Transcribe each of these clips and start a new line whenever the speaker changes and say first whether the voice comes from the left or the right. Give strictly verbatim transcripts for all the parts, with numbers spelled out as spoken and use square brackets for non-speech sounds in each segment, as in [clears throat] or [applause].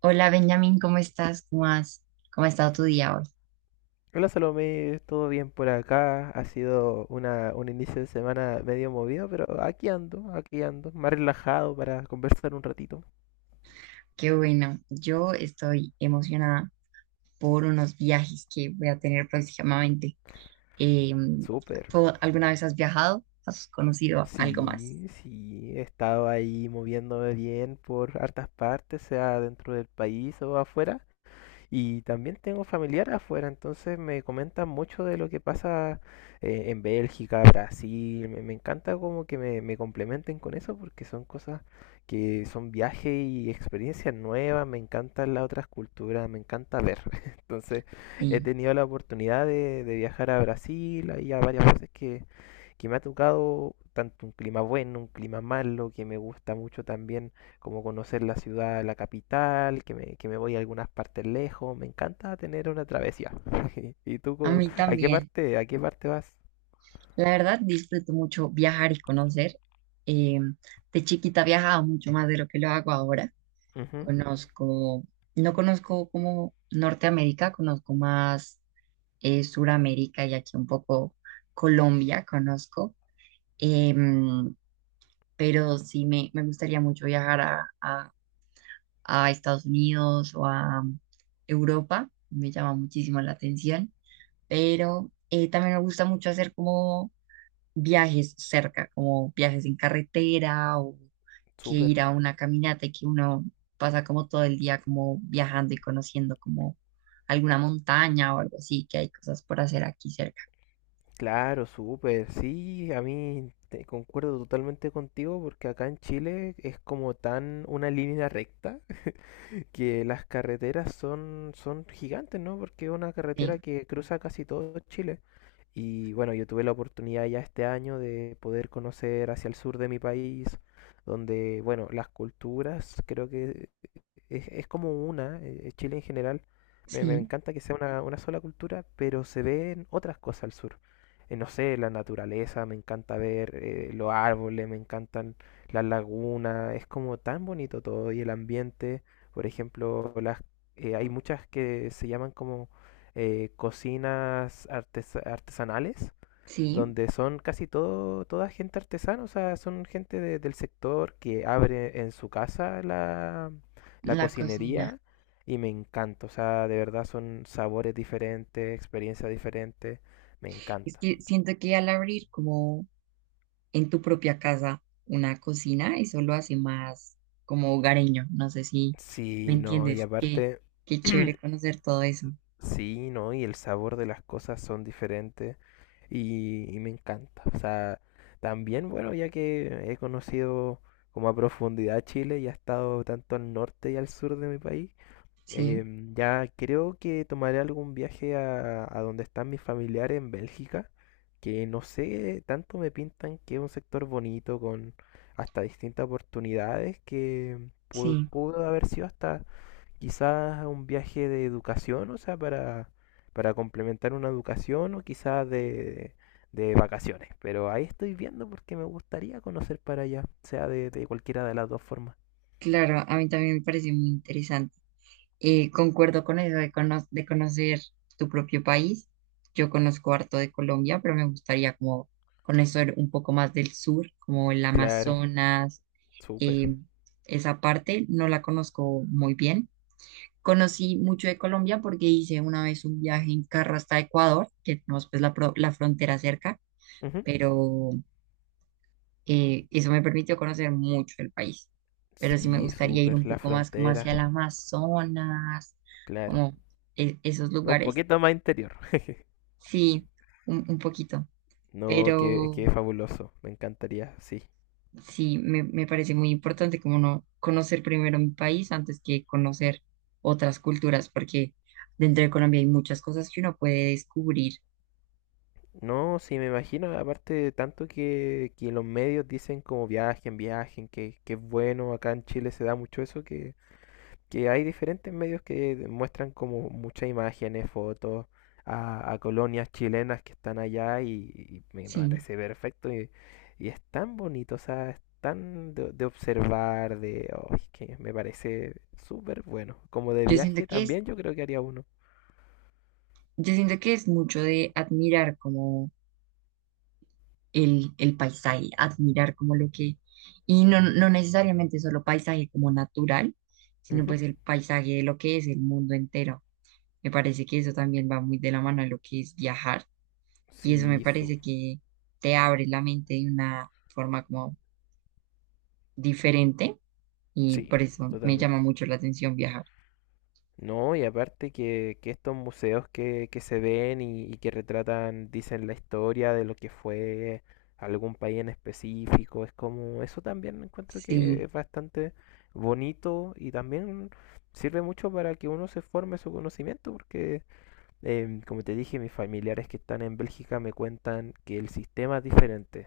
right: Hola Benjamín, ¿cómo estás? ¿Cómo has, ¿cómo ha estado tu día hoy?
left: Hola Salomé, todo bien por acá. Ha sido una, un inicio de semana medio movido, pero aquí ando, aquí ando, más relajado para conversar un ratito.
right: Qué bueno, yo estoy emocionada por unos viajes que voy a tener próximamente. Eh,
left: Súper.
right: ¿Tú alguna vez has viajado? ¿Has conocido algo más?
left: Sí, sí, he estado ahí moviéndome bien por hartas partes, sea dentro del país o afuera. Y también tengo familiares afuera, entonces me comentan mucho de lo que pasa eh, en Bélgica, Brasil. Me, me encanta como que me, me complementen con eso porque son cosas que son viajes y experiencias nuevas. Me encantan las otras culturas, me encanta ver. [laughs] Entonces he
right: Sí,
left: tenido la oportunidad de, de viajar a Brasil, ahí a varias veces que que me ha tocado tanto un clima bueno, un clima malo, que me gusta mucho también como conocer la ciudad, la capital, que me, que me voy a algunas partes lejos, me encanta tener una travesía. [laughs] ¿Y tú
right: a
left: co-
right: mí
left: a qué
right: también.
left: parte, a qué parte vas?
right: La verdad, disfruto mucho viajar y conocer. Eh, de chiquita viajaba mucho más de lo que lo hago ahora.
left: Ujú.
right: Conozco, no conozco como Norteamérica, conozco más. eh, Suramérica y aquí un poco Colombia conozco, em, pero sí me, me gustaría mucho viajar a, a- a Estados Unidos o a um, Europa, me llama muchísimo la atención, pero eh, también me gusta mucho hacer como viajes cerca, como viajes en carretera o que
left: Súper,
right: ir a una caminata y que uno pasa como todo el día como viajando y conociendo como alguna montaña o algo así, que hay cosas por hacer aquí cerca.
left: claro, súper. Sí, a mí te concuerdo totalmente contigo porque acá en Chile es como tan una línea recta que las carreteras son, son gigantes, ¿no? Porque es una
right: Sí.
left: carretera que cruza casi todo Chile. Y bueno, yo tuve la oportunidad ya este año de poder conocer hacia el sur de mi país, donde, bueno, las culturas creo que es, es como una, eh, Chile en general, me, me
right: Sí,
left: encanta que sea una, una sola cultura, pero se ven otras cosas al sur. Eh, no sé, la naturaleza, me encanta ver eh, los árboles, me encantan las lagunas, es como tan bonito todo y el ambiente, por ejemplo, las, eh, hay muchas que se llaman como eh, cocinas artes- artesanales
right: sí,
left: donde son casi todo, toda gente artesana, o sea, son gente de- del sector que abre en su casa la, la
right: la cocina.
left: cocinería y me encanta, o sea, de verdad son sabores diferentes, experiencias diferentes, me
right: Es
left: encanta.
right: que siento que al abrir como en tu propia casa una cocina, eso lo hace más como hogareño. No sé si me
left: Sí, no, y
right: entiendes. Qué,
left: aparte,
right: qué chévere
left: [clears throat]
right: conocer todo eso.
left: sí, no, y el sabor de las cosas son diferentes y, y me encanta. O sea, también, bueno, ya que he conocido como a profundidad Chile y he estado tanto al norte y al sur de mi país.
right: Sí,
left: Em, ya creo que tomaré algún viaje a, a donde están mis familiares en Bélgica, que no sé, tanto me pintan que es un sector bonito con hasta distintas oportunidades que pu-
right: sí,
left: pudo haber sido hasta quizás un viaje de educación, o sea, para, para complementar una educación o quizás de, de vacaciones. Pero ahí estoy viendo porque me gustaría conocer para allá, sea de, de cualquiera de las dos formas.
right: claro, a mí también me parece muy interesante. Eh, concuerdo con eso de, cono- de conocer tu propio país. Yo conozco harto de Colombia, pero me gustaría como conocer un poco más del sur, como el
left: Claro,
right: Amazonas.
left: súper.
right: eh, Esa parte no la conozco muy bien. Conocí mucho de Colombia porque hice una vez un viaje en carro hasta Ecuador, que tenemos pues la, pro- la frontera cerca,
left: Ujú.
right: pero eh, eso me permitió conocer mucho el país. Pero sí me
left: Sí,
right: gustaría ir un
left: súper, la
right: poco más como
left: frontera,
right: hacia el Amazonas,
left: claro.
right: como e- esos
left: Un
right: lugares.
left: poquito más interior. [laughs]
right: Sí, un, un poquito.
left: No, qué,
right: Pero
left: qué fabuloso, me encantaría, sí.
right: sí, me, me parece muy importante como no conocer primero mi país antes que conocer otras culturas, porque dentro de Colombia hay muchas cosas que uno puede descubrir.
left: No, sí, me imagino, aparte de tanto que, que los medios dicen como viajen, viajen, que, que es bueno, acá en Chile se da mucho eso, que, que hay diferentes medios que muestran como muchas imágenes, fotos a, a colonias chilenas que están allá y, y me
right: Sí,
left: parece perfecto y, y es tan bonito, o sea, es tan de, de observar, de oh, es que me parece súper bueno. Como de
right: yo siento
left: viaje
right: que es,
left: también yo creo que haría uno.
right: yo siento que es mucho de admirar como el, el paisaje, admirar como lo que, y no, no necesariamente solo paisaje como natural, sino
left: Ujú.
right: pues el paisaje de lo que es el mundo entero. Me parece que eso también va muy de la mano a lo que es viajar y eso me
left: Sí, su-
right: parece que te abre la mente de una forma como diferente y
left: sí,
right: por eso me llama
left: totalmente.
right: mucho la atención viajar.
left: No, y aparte que, que estos museos que, que se ven y, y que retratan, dicen la historia de lo que fue algún país en específico, es como, eso también encuentro que
right: Sí,
left: es bastante bonito y también sirve mucho para que uno se forme su conocimiento, porque Em, como te dije, mis familiares que están en Bélgica me cuentan que el sistema es diferente,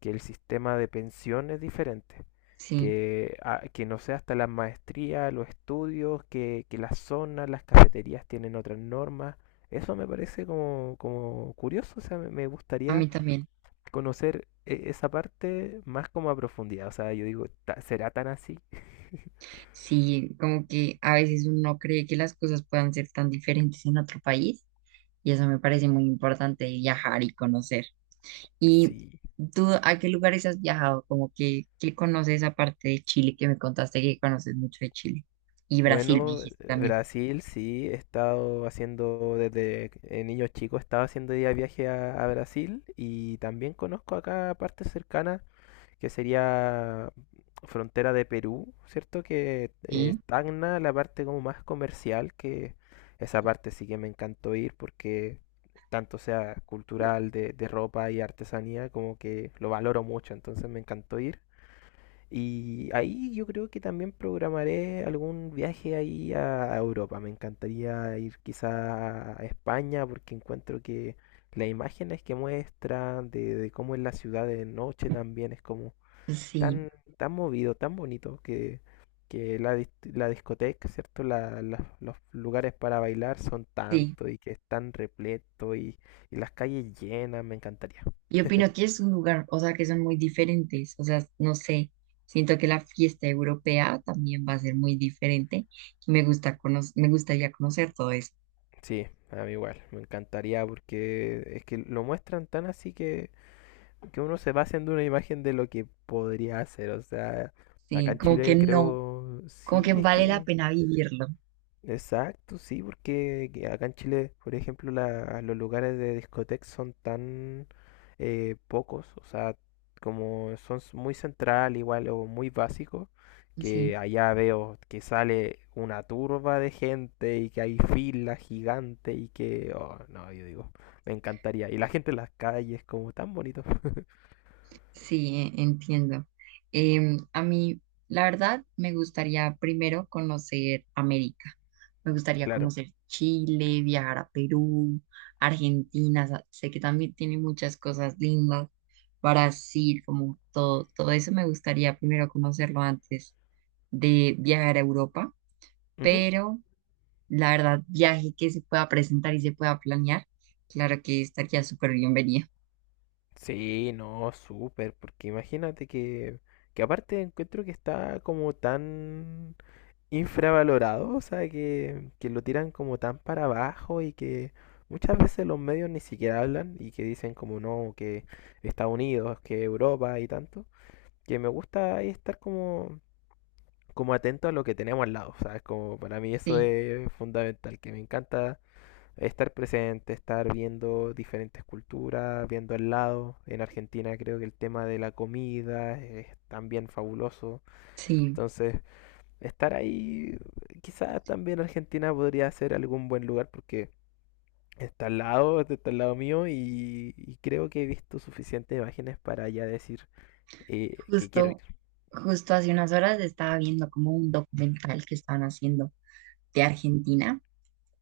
left: que el sistema de pensión es diferente,
right: sí,
left: que, ah, que no sé, hasta la maestría, los estudios, que, que las zonas, las cafeterías tienen otras normas. Eso me parece como, como curioso, o sea, me, me
right: a
left: gustaría
right: mí también.
left: conocer eh, esa parte más como a profundidad. O sea, yo digo, "Ta- ¿será tan así?
right: Sí, como que a veces uno cree que las cosas puedan ser tan diferentes en otro país y eso me parece muy importante viajar y conocer. ¿Y
left: Sí,
right: tú a qué lugares has viajado? Como que, ¿qué conoces aparte de Chile que me contaste que conoces mucho de Chile? Y Brasil me
left: bueno,
right: dijiste también.
left: Brasil sí, he estado haciendo desde eh, niño chico, he estado haciendo día de viaje a, a Brasil y también conozco acá partes cercanas que sería frontera de Perú, ¿cierto? Que eh,
right: ¿Sí?
left: estagna la parte como más comercial, que esa parte sí que me encantó ir porque tanto sea cultural de, de ropa y artesanía como que lo valoro mucho, entonces me encantó ir. Y ahí yo creo que también programaré algún viaje ahí a a Europa. Me encantaría ir quizá a España porque encuentro que las imágenes que muestran de, de cómo es la ciudad de noche también es como
right: Sí.
left: tan, tan movido, tan bonito que, que la, dis- la discoteca, ¿cierto? La- la- los lugares para bailar son
right: Sí,
left: tanto y que es tan repleto y, y las calles llenas. Me encantaría.
right: yo opino que es un lugar, o sea, que son muy diferentes, o sea, no sé, siento que la fiesta europea también va a ser muy diferente. Me gusta cono- me gustaría conocer todo eso,
left: Sí, a mí igual, me encantaría porque es que lo muestran tan así que, que uno se va haciendo una imagen de lo que podría hacer. O sea, acá
right: sí,
left: en
right: como que
left: Chile
right: no,
left: creo,
right: como que
left: sí, es
right: vale la
left: que
right: pena vivirlo,
left: exacto, sí, porque que acá en Chile, por ejemplo, la- los lugares de discoteca son tan eh, pocos, o sea, como son s- muy central igual o muy básicos, que
right: sí.
left: allá veo que sale una turba de gente y que hay filas gigantes y que, oh, no, yo digo, me encantaría. Y la gente en las calles, como tan bonito. [laughs]
right: Sí, e- entiendo. Em, a mí, la verdad, me gustaría primero conocer América. Me gustaría
left: Claro.
right: conocer Chile, viajar a Perú, Argentina. sa- Sé que también tiene muchas cosas lindas. Brasil, como todo, todo eso me gustaría primero conocerlo antes de viajar a Europa.
left: Ujú.
right: Pero la verdad, viaje que se pueda presentar y se pueda planear, claro que estaría súper bienvenido.
left: Sí, no, súper, porque imagínate que, que aparte encuentro que está como tan infravalorado, o sea, que, que lo tiran como tan para abajo y que muchas veces los medios ni siquiera hablan y que dicen como no, que Estados Unidos, que Europa y tanto, que me gusta ahí estar como, como atento a lo que tenemos al lado, o sea, es como para mí eso
right: Sí,
left: es fundamental, que me encanta estar presente, estar viendo diferentes culturas, viendo al lado. En Argentina creo que el tema de la comida es también fabuloso.
right: sí.
left: Entonces, estar ahí. Quizás también Argentina podría ser algún buen lugar porque está al lado, está al lado mío y, y creo que he visto suficientes imágenes para ya decir eh, que quiero ir.
right: Justo, justo hace unas horas estaba viendo como un documental que estaban haciendo de Argentina,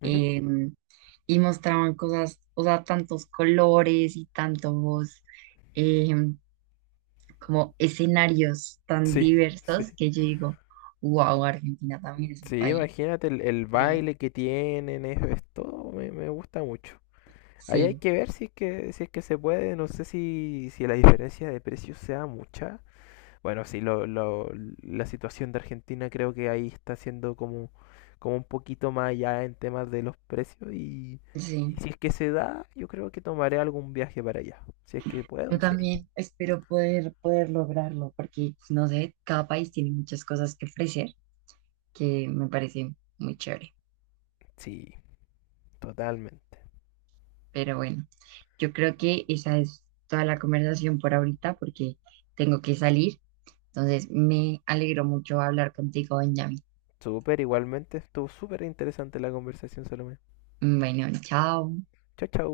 left: Ujú.
right: eh, y mostraban cosas, o sea, tantos colores y tantos eh, como escenarios tan
left: Sí,
right: diversos
left: sí.
right: que yo digo, wow, Argentina también es un
left: Sí,
right: país
left: imagínate el, el
right: increíble.
left: baile que tienen, es, es todo, me, me gusta mucho. Ahí hay
right: Sí,
left: que ver si es que, si es que se puede, no sé si, si la diferencia de precios sea mucha. Bueno, sí, lo, lo- la situación de Argentina creo que ahí está siendo como, como un poquito más allá en temas de los precios y, y
right: sí.
left: si es que se da, yo creo que tomaré algún viaje para allá. Si es que
right: Yo
left: puedo, sí,
right: también espero poder, poder lograrlo porque, no sé, cada país tiene muchas cosas que ofrecer que me parece muy chévere.
left: sí, totalmente.
right: Pero bueno, yo creo que esa es toda la conversación por ahorita porque tengo que salir. Entonces, me alegro mucho hablar contigo, Benjamín.
left: Súper, igualmente, estuvo súper interesante la conversación, Salomé.
right: Bueno, chao.
left: Chao, chao.